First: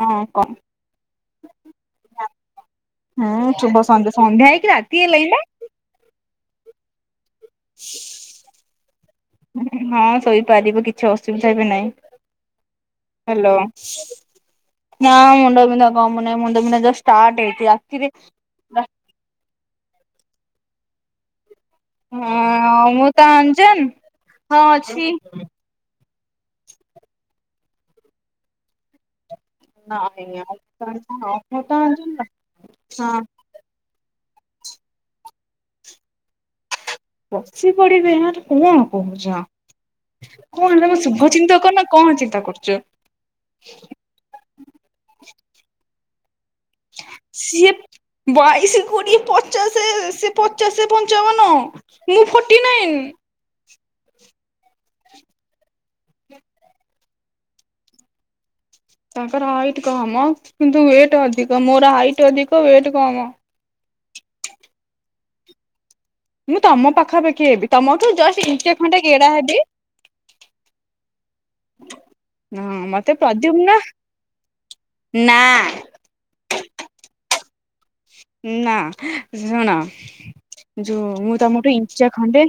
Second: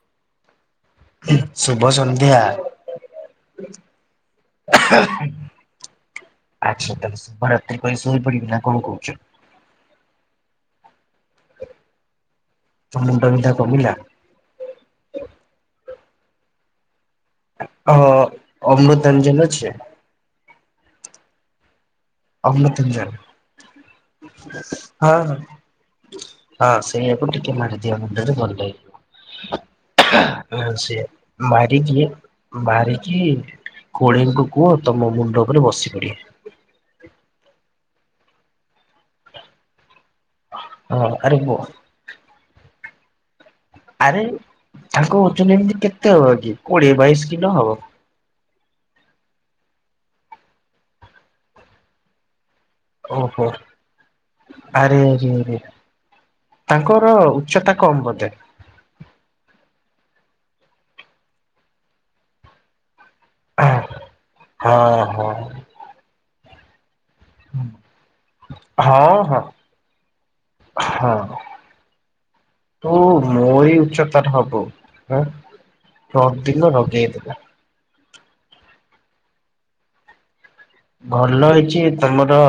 ହଁ କ। ଶୁଭ ସନ୍ଧ୍ୟା। ହୁଁ ଶୁଭ ସନ୍ଧ୍ୟା, ସନ୍ଧ୍ୟା ହେଇକି ରାତି ହେଲାଣି ନା। ଆଚ୍ଛା ତାହେଲେ ଶୁଭ ରାତ୍ରି ପାଇଁ ଶୋଇ ପଡିବି ନା କଣ କହୁଛ? ହଁ ଶୋଇପାରିବ କି କିଛି ଅସୁବିଧା ବି ନାହିଁ, ତୋ ମୁଣ୍ଡ ବିନ୍ଧା ହ୍ୟାଲୋ। କମିଲା ନାଁ ମୁଣ୍ଡ ବିନ୍ଧା କମୁନାଇ ମୁଣ୍ଡ ବିନ୍ଧା ଜଷ୍ଟ ଷ୍ଟାର୍ଟ ହେଇଛି ରାତିରେ ହଁ ଅମୃତାଞ୍ଜନ ଅଛି। ହଁ ମୁଁ ତ ଅଞ୍ଜନ ଅମୃତାଞ୍ଜନ ହଁ ହଁ। ହଁ ସେଇଆ କୁ ଟିକେ ମାରିଦିଅ ମୁଣ୍ଡରେ ଭଲ ହେଇଯିବ। ନାଇଁ ଅମୃତାଞ୍ଜନ ହଁ [unintelligible] ଖୁଡିଙ୍କୁ କୁହ ତମ ମୁଣ୍ଡ ଉପରେ ବସି ପଡିବେ। ବସି ପଡିବେ, ଆରେ କଣ କହୁଛ? କଣ ତମେ ହଁ ଶୁଭ ଆରେ ବ ଚିନ୍ତକ ନା କଣ ଚିନ୍ତା କରୁଚ? ଆରେ ତାଙ୍କ ଓଜନ ଏମିତି କେତେ ହେବ କି? କୋଡିଏ ବାଇଶ କିଲୋ ହବ। ବାଇଶ, କୋଡିଏ, ପଚାଶେ ସେ ପଚାଶେ, ପଞ୍ଚାବନ। ମୁଁ ଫୋର୍ଟି ନାଇନ୍। ଓହୋ ଆରେ ଆରେ ଆରେ। ତାଙ୍କର ଉଚ୍ଚତା କମ୍ ବୋଧେ। ତାଙ୍କର ହାଇଟ୍ କମ୍ କିନ୍ତୁ ୱେଟ୍ ଅଧିକ ମୋର ହାଇଟ୍ ଅଧିକ ୱେଟ୍ କମ୍। ହଁ ହଁ। ମୁଁ ତମ ପାଖାପାଖି ହେବି ତମଠୁ ଜଷ୍ଟ ଇଞ୍ଚେ ଖଣ୍ଡେ ହଁ ଗେଡା ହଁ ହେବି। ହଁ। ହଁ ତୁ ମତେ ମୋରି ପ୍ରଦ୍ୟୁମ୍ନା ଉଚ୍ଚତା ର ହବୁ ହାଁ। ନା ପରଦିନ ରଗେଇ ଦେଲା। ନା ଶୁଣ। ଯୋଉ ମୁଁ ଭଲ ତମଠୁ ହେଇଛି ଇଞ୍ଚେ ତମର ଖଣ୍ଡେ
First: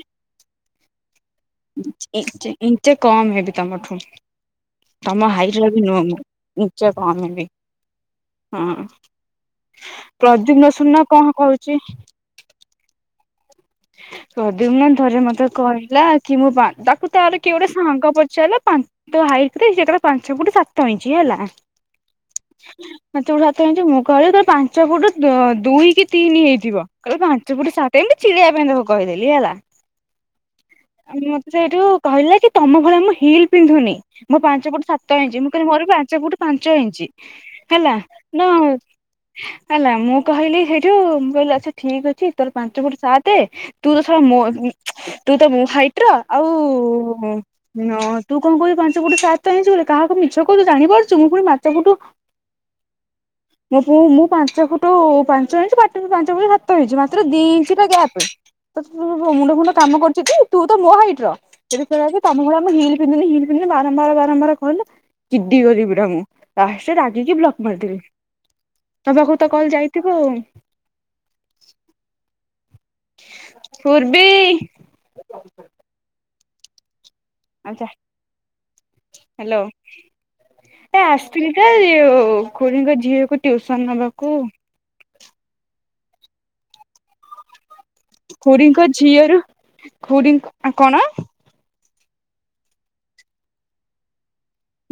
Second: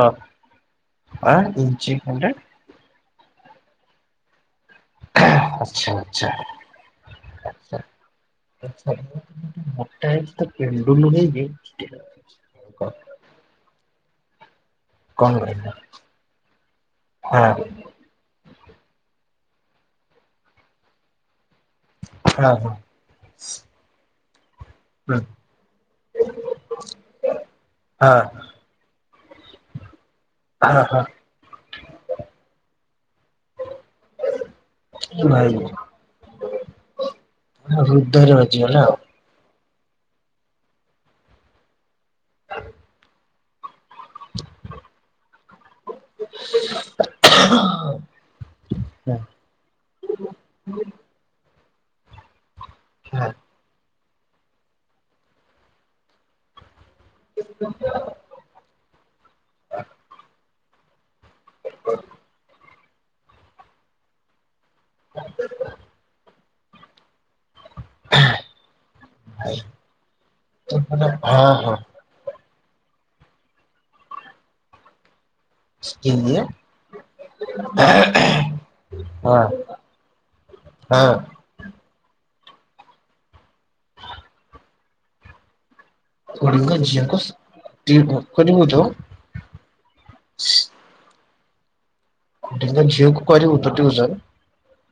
ଆ ଇଞ୍ଚେ ଖଣ୍ଡେ। ଇଞ୍ଚେ ଇଞ୍ଚେ କମ୍ ହେବି ତମଠୁ। ତମ ହାଇଟର ବି ଆଚ୍ଛା ନୁହଁ ମୁଁ ଆଚ୍ଛା। ଇଞ୍ଚେ କମ୍ ହେବି। ହୁଁ ଆଚ୍ଛା। ମୋଟା ହେଇଛି ତ ପ୍ରଦ୍ୟୁମ୍ନ ପେଣ୍ଡୁଲୁ ଶୁଣୁନ କଣ ହେଇକି କହୁଛି। ପ୍ରଦ୍ୟୁମ୍ନ। ଥରେ କଣ ମତେ କହିଲ କହିଲା କି ମୁଁ ପା ତାକୁ ତାର ହଁ କିଏ ଗୋଟେ ସାଙ୍ଗ ପଚାରିଲା ତା ତୋ ହାଇଟ କେତେ ସିଏ କହିଲା ପାଞ୍ଚ ଫୁଟ୍ ସାତ ଇଞ୍ଚ ହେଲା। ହଁ ହଁ। ପାଞ୍ଚ ଫୁଟ୍ ସାତ ଇଞ୍ଚ ମୁଁ କହିଲି ତୋର ପା ପାଞ୍ଚ ଫୁଟ୍ ହୁଁ ଦୁ ଦୁଇ କି ତିନି ହେଇଥିବ କହିଲା ପାଞ୍ଚ ଫୁଟ୍ ସାତ ହଁ ଇଞ୍ଚ ଚିଡ଼େଇବା ପାଇଁ ତାକୁ କହିଦେଲି ହେଲା। ହଁ ହଁ। ଆ ମତେ ସେଇଠୁ କହିଲା କି ତମ ଭଳିଆ ମୁଁ ହିଲ୍ ପିନ୍ଧୁନି। ମୁଁ ପାଞ୍ଚ ଫୁଟ୍ ସାତ ଇଞ୍ଚ ମୁଁ ଭାଇ କହିଲି ମୋର ପାଞ୍ଚ ଫୁଟ୍ ପାଞ୍ଚ ଇଞ୍ଚ। ହେଲା ହୃଦୟରେ ନା। ବାଜିଗଲା ଆଉ। ହେଲା ମୁଁ କହିଲି ସେଇଠୁ ମୁଁ କହିଲି ଆଚ୍ଛା ଠିକ ଅଛି ତୋର ପାଞ୍ଚଫୁଟ୍ ସାତେ। ତୁ ତ ଶଳା ମୋ ଉଁ ତୁ ତ ମୋ ହାଇଟ୍ ର ଆଉ। ହଁ ତୁ କଣ କହୁଛୁ ପାଞ୍ଚ ଫୁଟ୍ ସାତ ଇଞ୍ଚ୍ ବୋଲି କାହାକୁ ମିଛ କହୁଛୁ ଜାଣିପାରୁଛ ମୁଁ ପୁଣି ମା ସବୁଠୁ। ହଁ। ମୁଁ ପୁଣି ମୁଁ ପାଞ୍ଚ ଫୁଟୁ ପାଞ୍ଚ ଇଞ୍ଚ ପାଟିରୁ ପାଞ୍ଚ ଫୁଟ ସାତ ଇଞ୍ଚି ମାତ୍ର ଦି ଇଞ୍ଚି ତ ଗ୍ୟା [unintelligible] ମୁଣ୍ଡ ଫୁଣ୍ଡ କାମ କରୁଚି ଟି ତୁ ତ ମୋ ହାଇଟ୍ ର ସେଠୁ କହିଲା କି ତମ ଭଳିଆ ମୁଁ ହିଲ ହିଲ୍ ପିନ୍ଧୁନି ହିଲ୍ ପିନ୍ଧୁନି ବାରମ୍ୱାର ବାରମ୍ବାର କହିଲା ଚିଡି ଗଲି ପୁରା ମୁଁ। ଲାଷ୍ଟରେ ରାଗିକି ବ୍ଲକ୍ ମାରିଦେବି ତୋ ପାଖକୁ ତ କଲ ଯାଇଥିବ ଆଉ। ହଁ ହଁ। ପୂର୍ବୀ। କିଏ ଇଏ? ଆଉ ଯା ହଁ ହାଲୋ ଏ ହଁ ଆସିଥିଲି। ସେ [unintelligible] ଖୁଡ଼ିଙ୍କ ଝିଅକୁ ଟିଉସନ ନବାକୁ। ଖୁଡ଼ିଙ୍କ ଝିଅଙ୍କୁ ଖୁଡ଼ିଙ୍କ ଝିଅ ର ଖୁଡ଼ି। କଣ? ଖୁଡ଼ିଙ୍କ ଝିଅକୁ କରିବୁ ତୁ ଟିଉସନ।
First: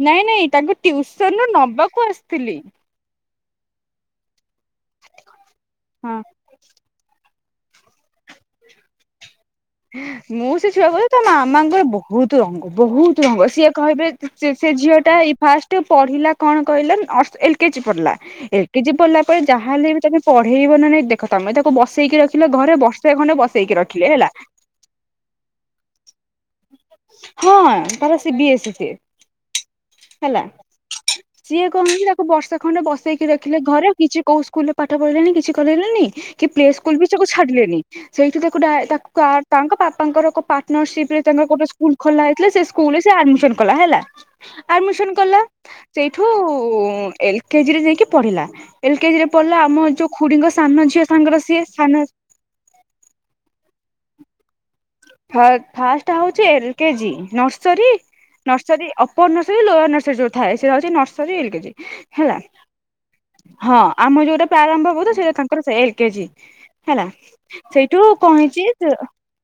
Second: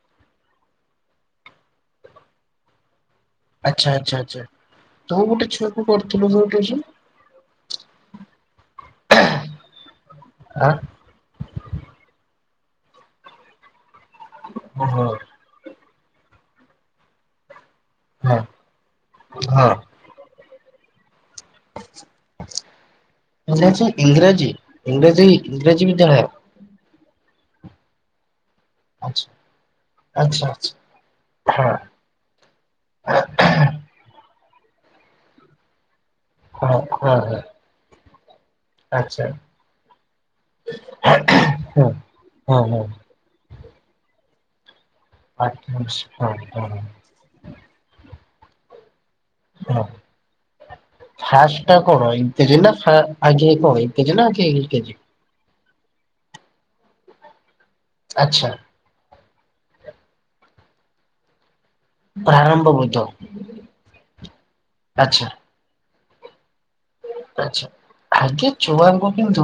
ନାଇଁ ନାଇଁ ତାକୁ ଟିଉସନ ରୁ ନବାକୁ ଆସିଥିଲି। ଆଚ୍ଛା ଆଚ୍ଛା ଆଚ୍ଛା କଉ ଗୋଟେ ଛୁଆକୁ ହଁ କରୁଥିଲୁ ତୁ ଟିଉସନ୍। ମୁଁ ସେ ଛୁଆ କ [unintelligible] ତା ମାମାଙ୍କର ବହୁତ ରଙ୍ଗ ବହୁତ ରଙ୍ଗ ସିଏ କହିବେ। ସେ ସେ ଝିଅ ଓହୋ ଟା ଏଇ ଫାର୍ଷ୍ଟ ପଢ଼ିଲା କଣ କହିଲେ ଅସ ଏଲ ଏଲ କେ ଜି ପଢ଼ିଲା ହଁ ଏଲ କେ ଜି ପଢ଼ିଲା ପରେ ହଁ ଯାହା ହେଲେ ବି ତମେ ପଢ଼େଇବ ନା ନାଇ ଦେ ଦେଖ ତାକୁ ତମେ ତାକୁ ବସେଇକି ରଖିଲ ଘରେ ବର୍ଷେ ଖଣ୍ଡେ ବସେଇକି ରଖିଲେ ହେଲା। ଇଂରେଜୀ ଇଂରାଜୀ ବିଦ୍ୟାଳୟ। ହଁ ତାର ସି ବି ଏସ୍। ସିଏ ଆଚ୍ଛ ହେଲା ସିଏ କଣ ହେଲା ଆକୁ ବର୍ଷ ଖଣ୍ଡେ ବସେଇକି ରଖିଲେ ଘରେ କିଛି କୋଉ ସ୍କୁଲ ରେ ପାଠ ପଢ଼ିଲେନି କିଛି କରେଇଲେନି କି ପ୍ଲେ ହଁ ସ୍କୁଲ ବି ହଁ ତାକୁ ହଁ ଛାଡ଼ିଲେନି। ସେଇଠୁ ତାକୁ ଡା ତାକୁ ଆଚ୍ଛା କା ତାଙ୍କ ବାପାଙ୍କର କ ପାର୍ଟନରସିପ ରେ ତାଙ୍କର ଗୋଟେ ହଁ ସ୍କୁଲ ଖୋଲା ହେଇଥିଲା ହଁ ସେ ହଁ ସ୍କୁଲ ରେ ସେ ଆଡମିସନ୍ କଲା ହେଲା ଆଡମିସନ୍ କଲା ଆଚ୍ଛା ସେଠୁ ହଁ ହଁ ହଁ ଏଲ ଏଲକେଜି ଯାଇକି ପଢ଼ିଲା ଏଲ କେଜି ରେ ପଢ଼ିଲା, ଆମ ଯୋଉ ଖୁଡ଼ିଙ୍କ ସାନ ଝିଅ ସାଙ୍ଗର ସିଏ ସାନ କେଜି ନା ଫା ଆଗେ କଣ ଏଲକେଜି ନା ୟୁ କେଜି? ଫାଷ୍ଟ ହଉଛି ଏଲ କେଜି ନର୍ସରୀ ଆଚ୍ଛା ନର୍ସରୀ ପୋରନର୍ସରୀ ଲୋୟଲ ନର୍ସରୀ ଯୋଉ ଥାଏ ସେଟା ହେଉଛି ନର୍ସରୀ, ଏଲ୍ କେଜି। ହେଲା ପ୍ରାରମ୍ଭ ବୋଧ ହଁ ଆମ ଯୋଉଟା ପ୍ରାରମ୍ଭ ବୋଧ ଆଚ୍ଛା ସେଟା ତାଙ୍କର ସେ ଏଲ କେଜି। ହେଲା ସେଇଠୁ କଣ ହେଇଚି। କୁହନ୍ତୁ?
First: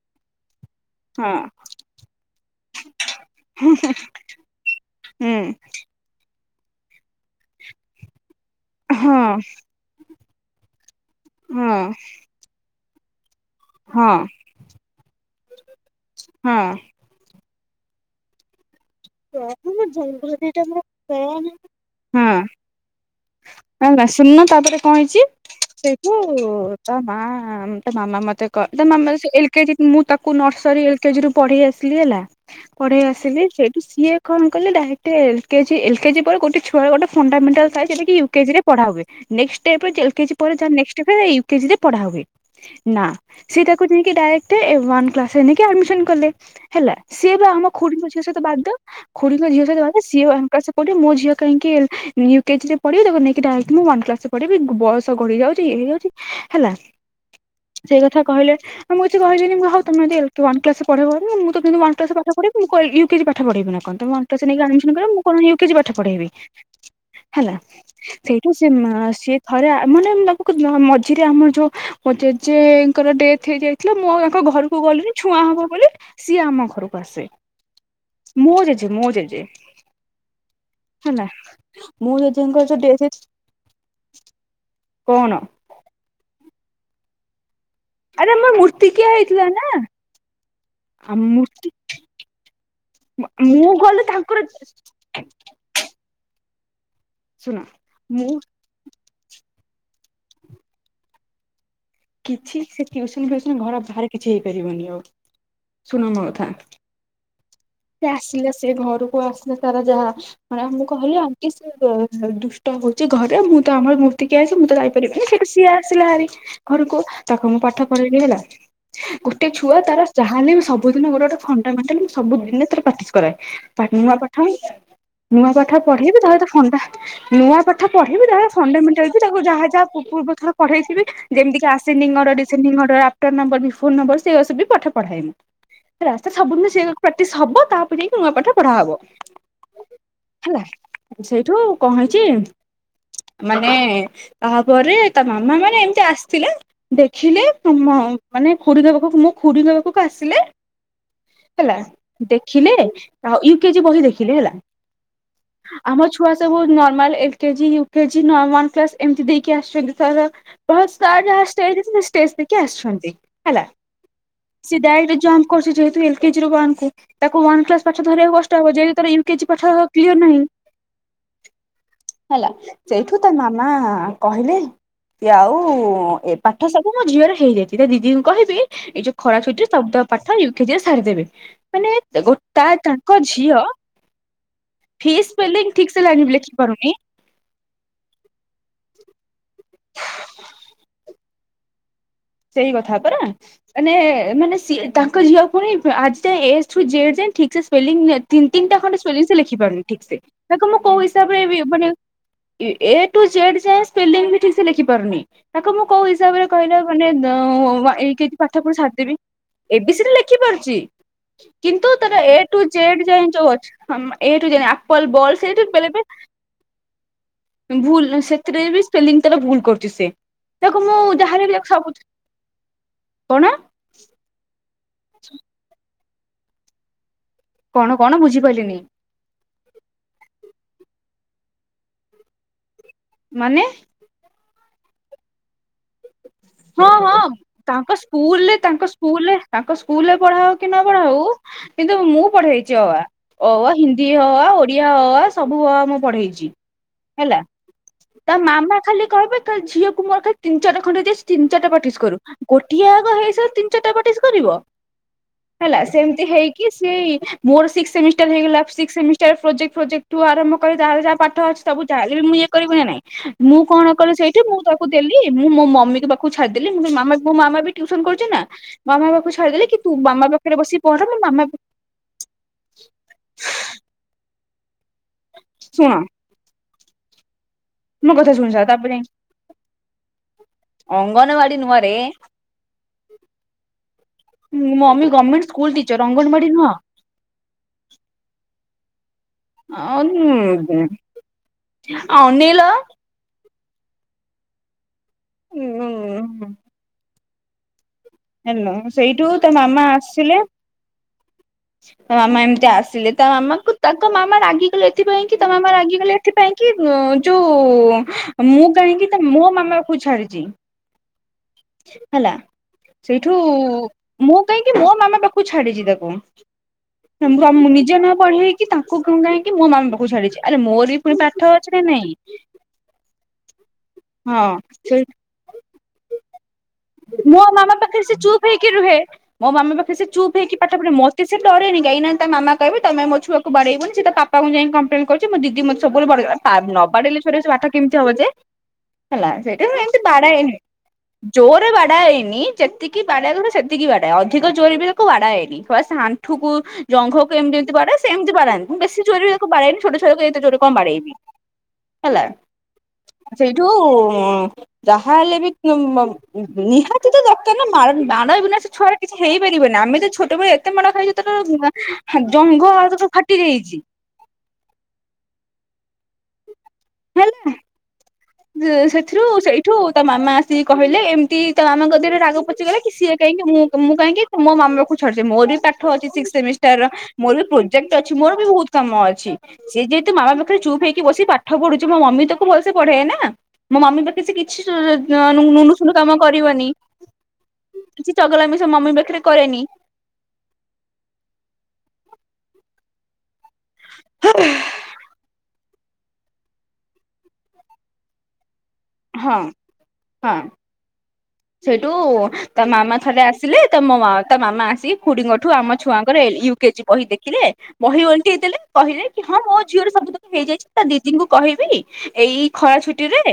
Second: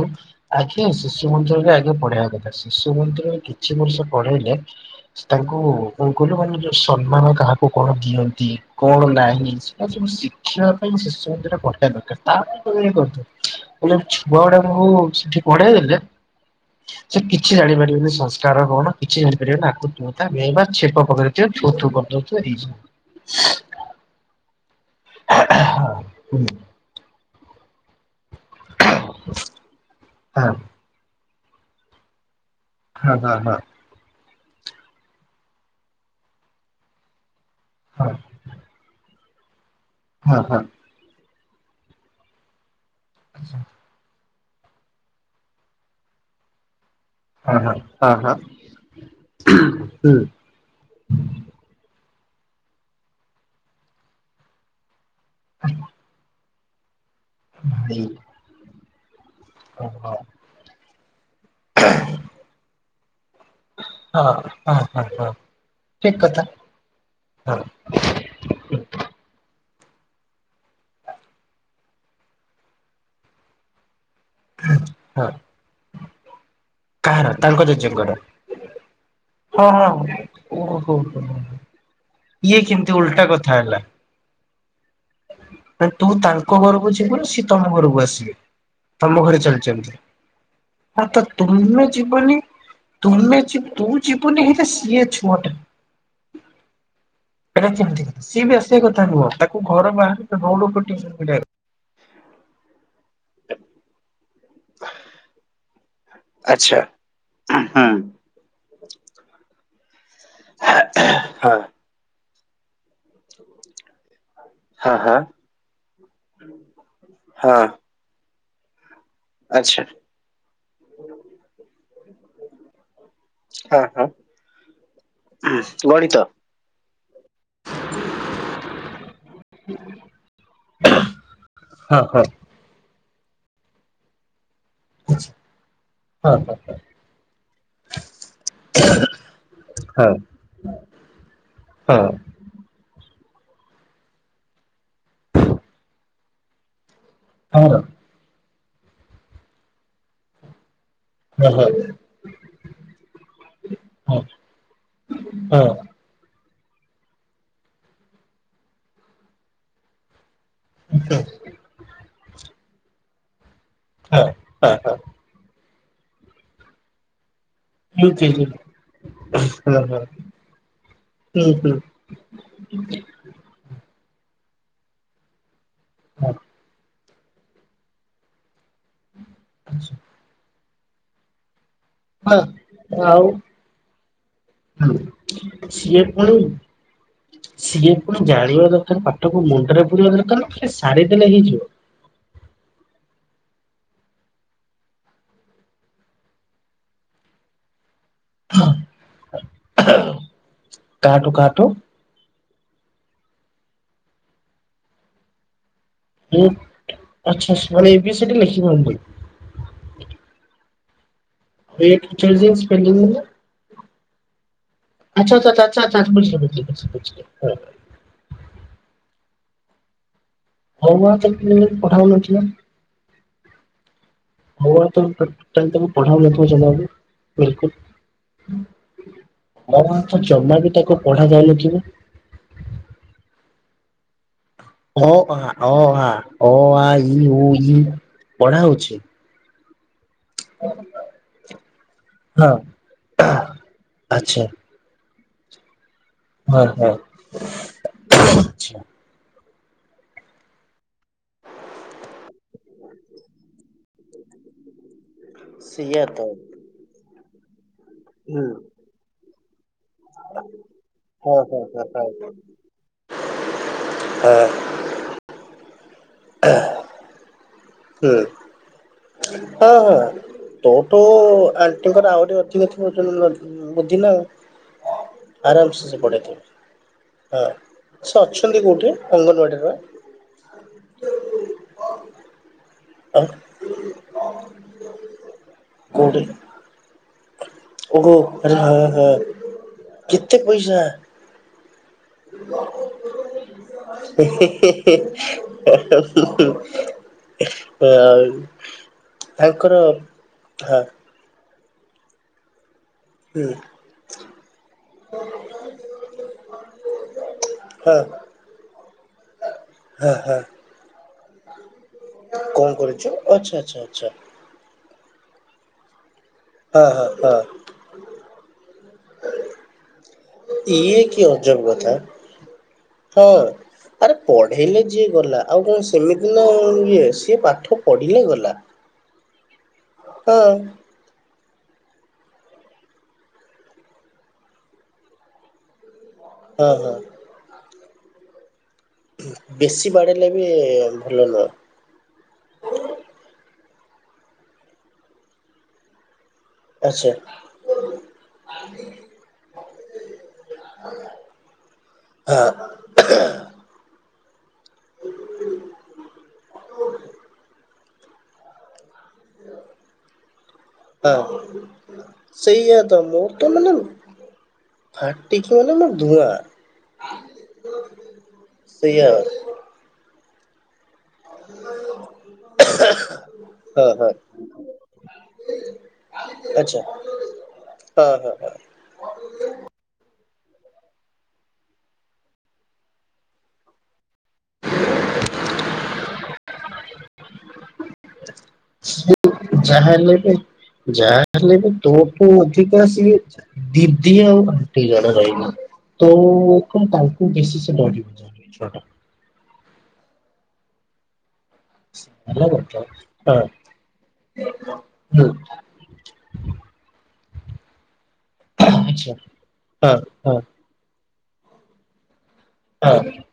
ଆଜ୍ଞା ଶିଶୁ ମନ୍ଦିରରେ ଆଗେ ପଢ଼େଇବା କଥା ଶିଶୁ ମନ୍ଦିରରେ କିଛି ବର୍ଷ ପଢ଼େଇଲେ ହୁଁ ତାଙ୍କୁ କଣ କହିଲ ମାନ ଯୋଉ ସମ୍ମାନ କାହାକୁ କଣ ଦିଅନ୍ତି କଣ ହଁ ନାହିଁ। ତା ସବୁ ଶିକ୍ଷିବା ପାଇଁ ଶିଶୁମନ୍ଦିର ହଁ ପଠେଇବା ଦରକାର ତା ପାଇଁ କ କରୁଥ ହେଲେ ହଁ ଛୁଆ ଗୁଡ଼ାଙ୍କୁ ସେଠି ପଢ଼େଇ ଦେଲେ ହଁ ସେ କିଛି ଜାଣିପାରିବେନି ସଂସ୍କାର କଣ? କିଛି ଜାଣିପାରିବ ନାକୁ ତୁ ତା ଭେଁ ଭାଁ ଛେପ ହଁ ପକେଇ ଦଉଥିବେ, ଥୁ ଥୁ କରିଦଉଥିବେ ଏଇସବୁ। ନା ନା ଶୁଣୁନ ତାପରେ କଣ ହେଇଛି ସେଠୁ ହୁଁ ତା ମା ତା ମାମା ମତେ ତା ମାମ ଏଲ କେଜି ମୁଁ ତାକୁ ହଁ ନର୍ସରୀ ଏଲ କେଜି ରୁ ପଢ଼େଇ ଆସିଲି ହେଲା। ପଢ଼େଇ ହଁ ଆସିଲି ହଁ ସେଇଠୁ ସିଏ କଣ କଲେ direct L KG L KG ପରେ ଗୋଟେ ଛୁଆ ଗୋଟେ ଫଣ୍ଡାମେଣ୍ଟାଲ ଲ ଥାଏ ଯୋଟା ହଁ କି ୟୁ କେଜି ରେ ପଢ଼ା ହୁଏ। ନେକ୍ସଟ୍ ଷ୍ଟେପରେ ଏଲ କେଜି ହଁ ହଁ ପରେ ହଁ ଯାର ନେକ୍ସଟ୍ ୟୁ କଜିରେ ପଢ଼ା ହୁଏ। ନା ସେଇଟା ସେ ତାକୁ ନେଇକି ଡାଇରେକ୍ଟ ଏ ୱାନ କ୍ଲାସ୍ ରେ ନେଇ କି ଆଡମିଶନ୍ କଲେ, ହେଲା ସିଏ ଭି ହଁ ଆମ ଖୁଡ଼ିଙ୍କ ହଁ ଝିଅ ହଁ ହଁ ସହିତ ବାଦ ଖୁଡ଼ିଙ୍କ ଝିଅ ସହିତ ବାଦ ହୁଁ ସିଏ ସେ କହୁଛି ମୋ ଝିଅ କାହିଁକି ୟୁ କେଜି ରେ ପଢ଼ିବ ତାକୁ ନେଇକି ଡାଇରେକ୍ଟ ନେଇ କି ମୁଁ ୱାନ କ୍ଲାସ୍ ରେ ପଢ଼େଇବି ବୟସ ସ ଗଡିଯାଉଛି ୟେ ହେଇଯାଉଛି, ହେଲା ସେଇ ଏଇ କଥା କହିଲେ ଆଉ ମୁଁ କିଛି କହିିଲିନି ହଉ ହଁ ତମ ହଁ ଯଦି ୱାନ କ୍ଲାସ୍ ରେ ପଢେଇବ ଯଦି ମୁଁ ତ ୱାନ୍ କ୍ଲାସ୍ ପାଠ ପଢେଇବି ମୁଁ ୟୁ କେଜି ପାଠ ପଢେଇବି ନା କଣ? ତମେ ହଁ ୱାନ କ୍ଲାସ୍ ରେ ନେଇକି ହଁ ଆଡମିଶନ୍ ହଁ କରିବ ମୁଁ ହଁ କଣ ୟୁ କେଜି ପାଠ ଠିକ ପଢେଇବି କଥା ହେଲା। ହଁ ସେଇଠୁ ସେ ସିଏ ଥରେ ମାନେ ମୁଁ ତା ମଝିରେ ଆମର ଯୋଉ ମୋ ଜେ ଜେଜେଙ୍କର ଡେଥ ହେଇଯାଇ ଇଥିଲା ମୁଁ ତାଙ୍କ ଘରକୁ ଗଲିଣିି ହଁ ଛୁଆଁ ହବ ବୋଲି ସିଏ ଆମ ଘରକୁ କାହାର ଆସେ। ତାଙ୍କ ଜେଜେଙ୍କର? ମୋ ଜେଜେ ମୋ ଜେଜେ। ଓ ହଁ। ଓହୋ ହୋ ହେଲା ମୋ ଇଏ ଜେଜେଙ୍କର କେମିତି ଯୋଉ ଡେଥ ଉଲଟା କଥା ହେଲା କଣ? ତୁ ତାଙ୍କ ଘରକୁ ଜିବୁ ନା ସେ ତମ ଘରକୁ? ଆସିବେ ଆରେ ଆମର ମୂର୍ତ୍ତି ତମ କିିଆ ଘରେ ହେଇଥିଲା ନା। ଚାଲିଛନ୍ତି ହଁ ଆ ତ ମୂର୍ତ୍ତି ତୁମେ ଯିବନି? ତୁମେ ମୁଁ ଯିବୁ ତୁ ଗଲେ ତାଙ୍କର ଯିବୁନି ସିଏ ଛୁଆଟା ଶୁଣ ଏଇଟା କେମିତି କଥା ମୁଁ ସିଏ ବି ଆସିବା କଥା ନୁହଁ ତାକୁ ଘର ବାହାରେ ରୋଡ୍ ଉପରେ ଟିଉସନ କରିବା କଥା। କିଛି ସେ ଟିଉସନ ଫିଉସନ ଘର ବାହାରେ କିଛି ହେଇପାରିବନି ଆଉ। ଶୁଣ ଆଛା ହୁଁ। ହଁ ଆସିଲେ ସେ ଘରକୁ ଆସିଲେ ତାରା ଯାହା ମାନେ ମୁଁ କହିଲି ଆଣ୍ଟି ସେ ଦୁ ଷ୍ଟ ହଉଛିି ଘରେ ମୁଁ ତ ଆମର ମୂର୍ତ୍ତି କିଆ ହେଇଛି ମୁଁ ତ ହଁ ହଁ ଯାଇପାରିବିନି ସେଇଠୁ ସିଏ ଆସିଲା ହାରି। ଘରକୁ ତାକୁ ମୁଁ ହଁ ପାଠ ପଢି ବାକି ହେଲା ଗୋଟେ ଛୁଆ ଆଚ୍ଛା ତାର ଯାହାେଲେ ବି ସବୁଦିନ ଗୋଟେ ଗୋଟେ ଫଣ୍ଡାମେଣ୍ଟାଲ ସବୁଦିନେ ପ୍ରାକ୍ଟିସ୍ କରାଏ ହଁ ହଁ ନୂଆ ପାଠ ହିଁ ନୂଆ ପାଠ ଗଣିତ ପଢେଇବି ତାେଲେ ଫୋନ ଟା ନୂଆ ପାଠ ପଢେଇବି ତାହା ସହିତ ଫଣ୍ଡାମେଣ୍ଟାଲ ବି ଯାହା ତାକୁ ଯାହା ଯାହାବ ଥର ପଢେଇ ଥିବି ଯେମିତି କି ହଁ ଆସେଣ୍ଡିଙ୍ଗ ହଁ order descending order after number before number ସେଇରା ସବୁ ପାଠ ପଢ଼ାଏ ମୁଁ ହେଲା ସେ ସବୁ ମିଶେଇ ପା ସବୁ ପ ଯକି ନୂଆ ପାଠ ପଢା ହବ ହେଲା ସେଇଠୁ କଣ ହଁ ହେଇଛି। ମାନେ ତାପରେ ତା ମାମା ମାନେ ଏମତି ଆସିଥିଲେ। ଦେଖିଲି ମାନେ ହଁ ମ ମାନେ ଖୁୁଡି ପାଖକୁ ମୁଁ ଖୁଡୀଙ୍କ ପାଖକୁ ଆସିଲେ ହଁ ହଁ ହେଲା ଦେଖିଲେ ୟୁକେଜି ବହି ଦେଖିଲେ ହେଲା ହଁ ଆମ ଛୁ ଛୁଆ ସବୁ normal L KG you KG normal class ଏମିତି ଦେଇକି ଆସିଛନ୍ତି ତର ବହୁତ ସାର ଯାହା ଷ୍ଟେଜ ଅ ଷ୍ଟେଜ ଦେକି ଆସିୁଛନ୍ତି ହେଲା ହଁ ହଁ ସି ହଁ ଦାୟି କହୁଛି ଯେହେତୁ ଏଲ କେଜିର ୱାନ୍ କୁ ତାକୁ ୱାନ୍ କ୍ଲାସ୍ ପାଠ ଧରିବାକୁ ୟୁକେଜି କଷ୍ଟ ହବ ଯଦି ୟୁକେଜି ପାଠ ହଁ ହଁ କ୍ଲିୟର ନାହିଁ ହୁଁ ହୁଁ ତୁ ତା ମାମା କହିଲେ କି ଆଉ ଏ ପାଠ ସବୁ ମୋ ଝିଅରେ ହେଇଯାଇଛି ଦିଦିଙ୍କୁ କହିବି ଏଇ ଯୋ ଖରା ଛୁଟିତି ଶବ୍ଦ ପାଠ ୟୁ କେଜି ସାରିଦେବେ ମାନେ ହଁ ତା ତାଙ୍କ ଆଉ ଝିଅ ଫିସ୍ ସ୍ପେଲିଂ ଠିକ ସିଏ ସେ ପୁଣି ଲାଗିବି ଲେଖିପାରୁନି। ସିଏ ପୁଣ ଜାଣିବା ଦରକାର ପାଠକୁ ମୁଣ୍ଡରେ ପୂୁରିବା ଦରକାର ସାରିଦେଲେ ହେଇଯିବ। ସେଇ କଥା ପରା ମାନେ ମାନେ ସ ତାଙ୍କ ଝିଅକୁୁଣି ଆଜି ଯ ଏ ଠୁ ଜେଡ ଯାଏ ଠିକ ସେ ସ୍ପେଲିଂ ତିନି ତିନିଟା ଖଣ୍ଡେ ସଵ ସେ ଲେଖିପାରୁନି ଠିକ ସେ ତାକୁ ମୁଁ କୋ କାହାଠୁ କାହାଠୁ ହିସାବରେ ମାନେ ଏ ଟୁ ଜେଡ୍ ଯାଏଁ ସ୍ପେଲିଂ ବି ଠିକ ସେ ଲେଖିପାରୁନି ତାକୁ ମୁଁ କୋ ହିସାବରେ ମୁଁ କହିଲା ମାନେ ଆଚ୍ଛା ମାନେ A B C D LKG ପାଠ ପି ଲେଖିପାରୁନି। ସାରଦେବି ଏ ବି ସି ଡି ଲେଖିପାରୁଛି। କିନ୍ତୁ ୱେଟ୍ ତାର ଏ ଚେଞ୍ଜିଂ ଠୁ ସ୍ପେଲିଂ ଜେଡ ଯୋଉ ଅଛି ଏ ଠୁ ଜେଡ ଆପଲ ଆଚ୍ଛା ବଲ ଆଚ୍ଛା ସେଇ ଆଚ୍ଛା ବେଲେ ଆଚ୍ଛା [unintelligible] ସେଥିରେ ବି ସ୍ପେଲିଂ ତାର ଭୁଲ କରୁଛି ସେ ତାକୁ ହଉ ମୁଁ ମା ତ ଯାହାହେଲେ ବି ତାକୁ ସବୁ ପଠାଉନଥିଲା? କଣ ହଉ ତ ଟ ତମ ପଢା ନଥିବା ସେଟକୁ ବିଲକୁଲ କଣ କଣ ବୁଝିପାରିଲିନି। ମ ବାଙ୍କ ଜମା ବି ତାକୁ ପଢ ଯାଇନଥିବ। ମାନେ ଅ ଆ ଅ ଆ ଅ ଆ ହଁ ହଁ ଇ ଉ ଇ ତାଙ୍କ ସ୍କୁଲରେ ପଢା ତାଙ୍କ ହଉଛି। ସ୍କୁଲରେ ତାଙ୍କ ସ୍କୁଲରେ ପଢା ହଉ କି ନ ପଢା ହଉ କିନ୍ତୁ ମୁଁ ହଁ ପଢେଇେଇଛି ଅ ଆ ହିନ୍ଦୀ ଅ ଆଚ୍ଛା ଆ ଓଡିଆ ଅ ଆ ସବୁ ଅ ଆ ମୁଁ ପଢେଇଛି। ହଁ ହଁ ହେଲା ତା ମାମା ଆଚ୍ଛା। ଖାଲି କହିବେ ତା ଝିଅକୁ ମୋର ଖାଲି ତିନି ଚାର ଖଣ୍ଡେ ଯ ତିନି ଚାରଟା ପ୍ରଟିସ୍ କରୁ ଗୋଟିଏ ଆଗ ହେଇସାରା ତିନି ଚିଟା ପ୍ରଟିସ୍ କରିବ। ହେଲା ସେଇଆ ସେମିତି ତ ହେଇକି ସେ ମୋରି ସିକ୍ସ ସେମିଷ୍ଟର ହୁଁ ହେଇଗଲା୍ ସିକ୍ସ ସେମି ଷ୍ଟର ପ୍ରୋଜେକ୍ଟ ପ୍ରୋଜେକ୍ଟଠୁ ଆରମ୍ଭ କରି ତାେଲେ ଯହା ପାଠ ହଁ ହଁ ଅଛି ସବୁ ହଁ ହଁ ଜାହେଲେ ମୁ ଇଏ କରିବି ନାଇଁ ମୁଁ କଣ କଲି ସେଇଠି ହଁ ମୁଁ ତା ଦେଲି ମୁଁ ମୋ ମମି କ ପାଖକୁ ଛାଡିଦେଲି ମୁ ମ ମୋ ମାମା ବି ଟୁସନ ହୁଁ କରୁଛି ନା ମୋ ମାମା ପାଖ ଛାଦେଲେ ହଁ କି ତୁ ମାମା ପାଖରେ ବସିକ ପଢେ ମୋ ମାମା ତାଙ୍କର ଆହୁରି ଅଧିକଥିବ ବୁଝି ନା ଆଉ ଆରାମସେ ଶୁଣ ସେ ପଢ଼େଇଥିବେ ହଁ ମୋ ସେ କଥା ଶୁଣି ଅଛନ୍ତି ସାର କୋଉଠି ଅଙ୍ଗନବାଡିର ବା ଅଙ୍ଗନବାଡ଼ିୀ ନୁହେଁରେ ଆଉ ମୋ mummy government school teacher anganwadi ନୁହଁ। ଓୋ ଆଛା ହ ହ ହଉ ହ ଅନେଇଲ [unintelligible] ହୁଁ ହଉ। ହେଲୋ ସେଇଠୁ ତ ମାମା ଆସଥିଲେ ହଁ ତ ମାମା ଏମିତି ଆସିଲେ। ତା ହୁଁ ମାମାକୁ ତାଙ୍କ ମାମା ରାଗିଗଲେ ଏଥିପାଇଁ କି ତା ମାମା ରାଗିଗଲେ ଏଥିପାଇଁ କି ଯୋଉ ହଁ ମୁଁ କାହିଁକି ତା ମୋ ମାମା ପାଖକୁ ହଁ ହଁ ଛାଡିଛି ହେଲା କଣ କରୁଛୁ ସେଇଠୁ ଆଚ୍ଛା ଆଚ୍ଛା ଆଚ୍ଛା। ମୁଁ କାହିଁକି ମୋ ମାମା ପାଖକୁ ଛାଡ଼ିଲି ତାକୁ। ହଁ ହଁ। ହଁ ନିଜ ନ ପଢେଇକି ତାଙ୍କୁଣ ଗାଇଁକି ମୋ ମାମା ପାଖକୁ ଛାଡିଛି ଆରେ ମୋର ଇଏ ବି ପୁଣି କି ପାଠ ଅଜବ ଅଛି ନା କଥା ନାଇଁ। ହଁ ଆରେ ହଁ ପଢେଇଲେ ସେ ଯିଏ ଗଲା ଆଉ କଣ ସେମିତି ନା ଆଉ ମୋ ମାମା ପାଖରେ ସେ ଚୁପ୍ଇକି ରୁହେ ମୋ ମାମା ପାଖରେ ସେ ହଁ ଚୁପ୍ଇକି ପାଠ ପଢେ ମୋ ସେ ଡରେନ କାଇଁ ନା ତା ମାମ କହିବେ ତମେ ମୋ ଛୁଆକୁ ବାଡେଇବନି ସେ ବାପାଙ୍କୁ ଯାଇ କପଲେନ କରୁଛି ମୋ ଦି ମତେ ସବୁବେଳେ ବାଡ ହଁ ନ ହଁ ବାଡିଲେ ଛୁଆଁ ଟି ପାଠ କେମିତି ହବ ଯେ ହେଲା ସେଇଟା ବେଶୀ ଏମତି ବାଡେଇଲେ ବାଡା ବି ଏନି ଭଲ ନୁହଁ। ବାଡା ହେଇନି ଯେତିକି ବାଡେଇବା କଥା ସେତିକି ବାଡାଏ ଅଧିକ ଜୋର ବି ତାକୁ ବାଡା ହେଇନି ଖ ଆଣ୍ଠୁକୁ ଆଚ୍ଛା ଜଙ୍ଘକୁ ଏମିତି ଏମିତି ବାଡ଼ାଏ ସେମତି ବାଡ଼ାଏ ମୁଁ ବେଶୀ ଜୋରେ ବି ତାକୁ ବାଡ଼ାଏନି ଛୋଟ ଛୋଆକୁ ଏତେ ଜୋରେ କଣ ବାଡେଇବି, ହେଲା ହଁ। ସେଇଠୁ ଯାହା ହେଲେ ବି ନିହାତି ତ ଦରକାର ନା। ମାଡ ବିନା ସେ ଛୁଆଁ ର କିଛି ହେଇପାରିବନି ଆମେ ତ ଛୋଟବେଲୁ ଏତେ ମାଡ ଖାଇଛ ହଁ ତର ଜଙ୍ଘ ସେଇଆ ଆଳୁ ଫାଟି ଯାଇଛି। ଫାଟଟି କି ମାନେ ଆମର ଧୂଆଁ। ହେଲା ସେଇଆ ସେଥିରୁ ସେଇଠୁ ତା ମାମା ଆସି କହିଲେ ଏମ ତି ତା ମାମାଙ୍କ ଦେହରେ ରାଗ ପସିଗଲେ କି ସିଏ କାହିଁକି ମୁଁ ହଁ ମୁଁ ହଁ କାହିଁକି ମୋ ମାମା ପାଖକୁ ଛଡିଛି ମୋର ବି ପା ଅଛି ସିକ୍ସ ଆଚ୍ଛା ସେମିଷ୍ଟାର ମୋର ବି ପ୍ରୋଜେକ୍ଟ ହଁ ଅଛି ହଁ ମୋର ବି ହଁ। ବହୁ ସମୟ ଅଛି ସେ ଯେହେତୁ ମାମା ପାଖରେ ଚୁପ୍ ହେଇକି ବିସିକି ପାଠପଢ଼ୁଛି ମୋ ମମି ତାକୁ ଭଲସେ ପଢେ ଏନା। ମୋ ମମି ପାଖେ ସେ କିଛି ନୁନୁ ସୁନୁ କାମ କରିବନି। କିଛି ଚଗଲାମି ସେ ମମି ପାଖରେ କରେନି [inaudible] ଯାହା ହେଲେ ବି ଯାହା ହେଲେ ବି ତୋ ତୁ ଅଧିକା ଆ ସେ ଦିଦି ଆଉ ଆଣ୍ଟି ଜଣେ ରହିବ। ତ କଣ ତାଙ୍କୁ ବେଶୀ ସେ ଡରି ଯିବ ଛୁଆଟା। ହଁ ହଁ। ସେଇଠୁ ତା ମାମା ଥରେ ଆସିଲେ ତା ମ ତା ମାମା ଆସିକି ଖୁଡିଙ୍କ ଠୁ ଆମ ଛୁଆଙ୍କର ୟୁ କେଜି ବହି ଦେଖିଲେ ବହି ଉଲଟେଇ ଦେଲେ କହିଲେ କି ହଁ ମୋ ଝିଅର ସବୁ ତ ହେଇଯାଇଛି। ତା ଦିଦିଙ୍କୁ କହିବି ଏଇ ଖରା ଛୁଟି ରେ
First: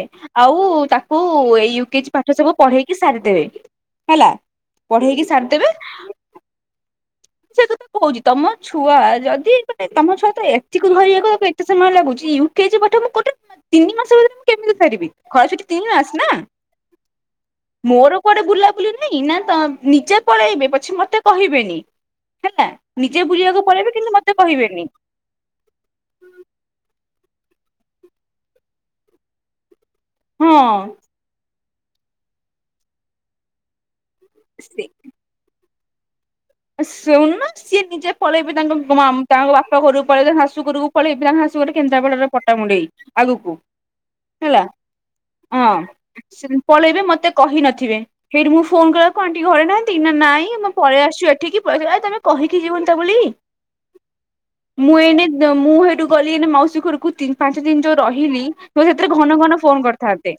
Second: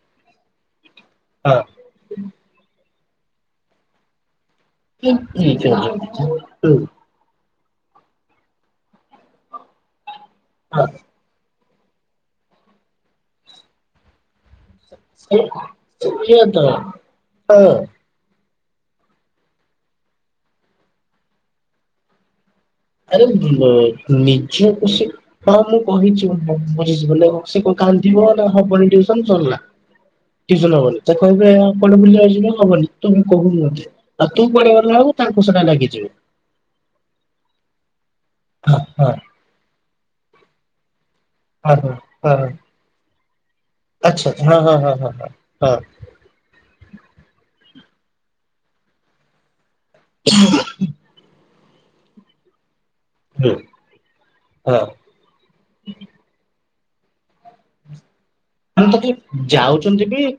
ଆଉ ତାକୁ ଏଇ ୟୁ କେଜି ପାଠ ସେ ସବୁ ପଢେଇକି ସାରିଦେବେ ହେଲା। ପଢେଇକି [inaudible] ସାରିଦେବେ ହୁଁ ସେ କଥା ତ କହୁଛି ତମ ଛୁଆ ଯଦି ମାନେ ତମ ଛୁଆ ତ ଏତିିକୁ ଧରିବାକୁ କେତେ ସମୟ ଲାଗୁଛି ୟୁ କେଜି ପାଠ ମୁଁ ତିନି ମାସ ଭିତରେ କେମିତି ସାରିବି ଖରା ଛୁଟି ତିନି ମାସ ନା ମୋର କୁଆଡେ ବୁଲାବୁଲି ନାଇଁ ନା ତ ନିଜେ ପଳେଇବେ ପଛ ମତେ କହିବେନି। ହେଲା। ନିଜେ ଆରେ ବୁଲିବାକୁ ପଳେଇବେ କିନ୍ତୁ ମତେ କହିବେନି ନିଜକୁ ସେ ହଁ ମୁଁ କହିଛି ବଝିଯିବ ସେ କାନ୍ଦିବ ନା ହବନି ଟୁସନ ସରିଲା। ଟିସନ ହଁ ହବନି ସେ କହିବେ ଆ ପଡେ ବୁଲିିବା ଯିବେ ହବନି ତୁମେ କହୁନି ମତେ ଆଉ ତୁ ପଢେଇାଲାବେଳକୁ ତାଙ୍କୁ ସେଟା ଲାଗିଯିବ। ସୁନୁନୁ ନା ସିଏ ନିଜେ ପଳେଇବେ ତାଙ୍କ ହଁ ତାଙ୍କ ବାପ ଘରକୁ ପଳେଇ ଶାଶୁ ଘରକୁ ପଳେଇ ଗୋଟେ ହଁ ହଁ କେନ୍ଦ୍ରାପଡ଼ାରେ ହଁ ପଟାମୁଣ୍ଡେଇ ଆଗକୁ ଆଚ୍ଛା ହଁ ହେଲା ହଁ ହଁ ହଁ ହଁ। ପଳେଇବେ ମତେ କହି ନଥିବେ ସେଇଠି ମୁଁ ଫୋନ କଲା କ ଆଣ୍ଟି ଘରେ ନାହାନ୍ତି ଦିନ ନାଇଁ ଆଁ ପଳେଇ ଆସିସୁ ଏଠିକି ପଳଇ ଆସୁଛୁ [inaudible] କହିକି ଯିବନ୍ତା ତା ବୋଲି ହଁ ହଁ ମୁଁ ଏନେ ଯେ ମୁଁ ସେଇଠୁ ଗଲିନା ମାଉସୀ ଘରକୁ ତିନ ପାଞ୍ଚ ଦିନ ଯୋଉ ରହିଲି। ମାନେ ତୁ ତାକୁ ସେଥିରେ ଘନ ଘନ ଫୋନ୍ ଯାଉଛନ୍ତି ବି କରିଥାନ୍ତେ।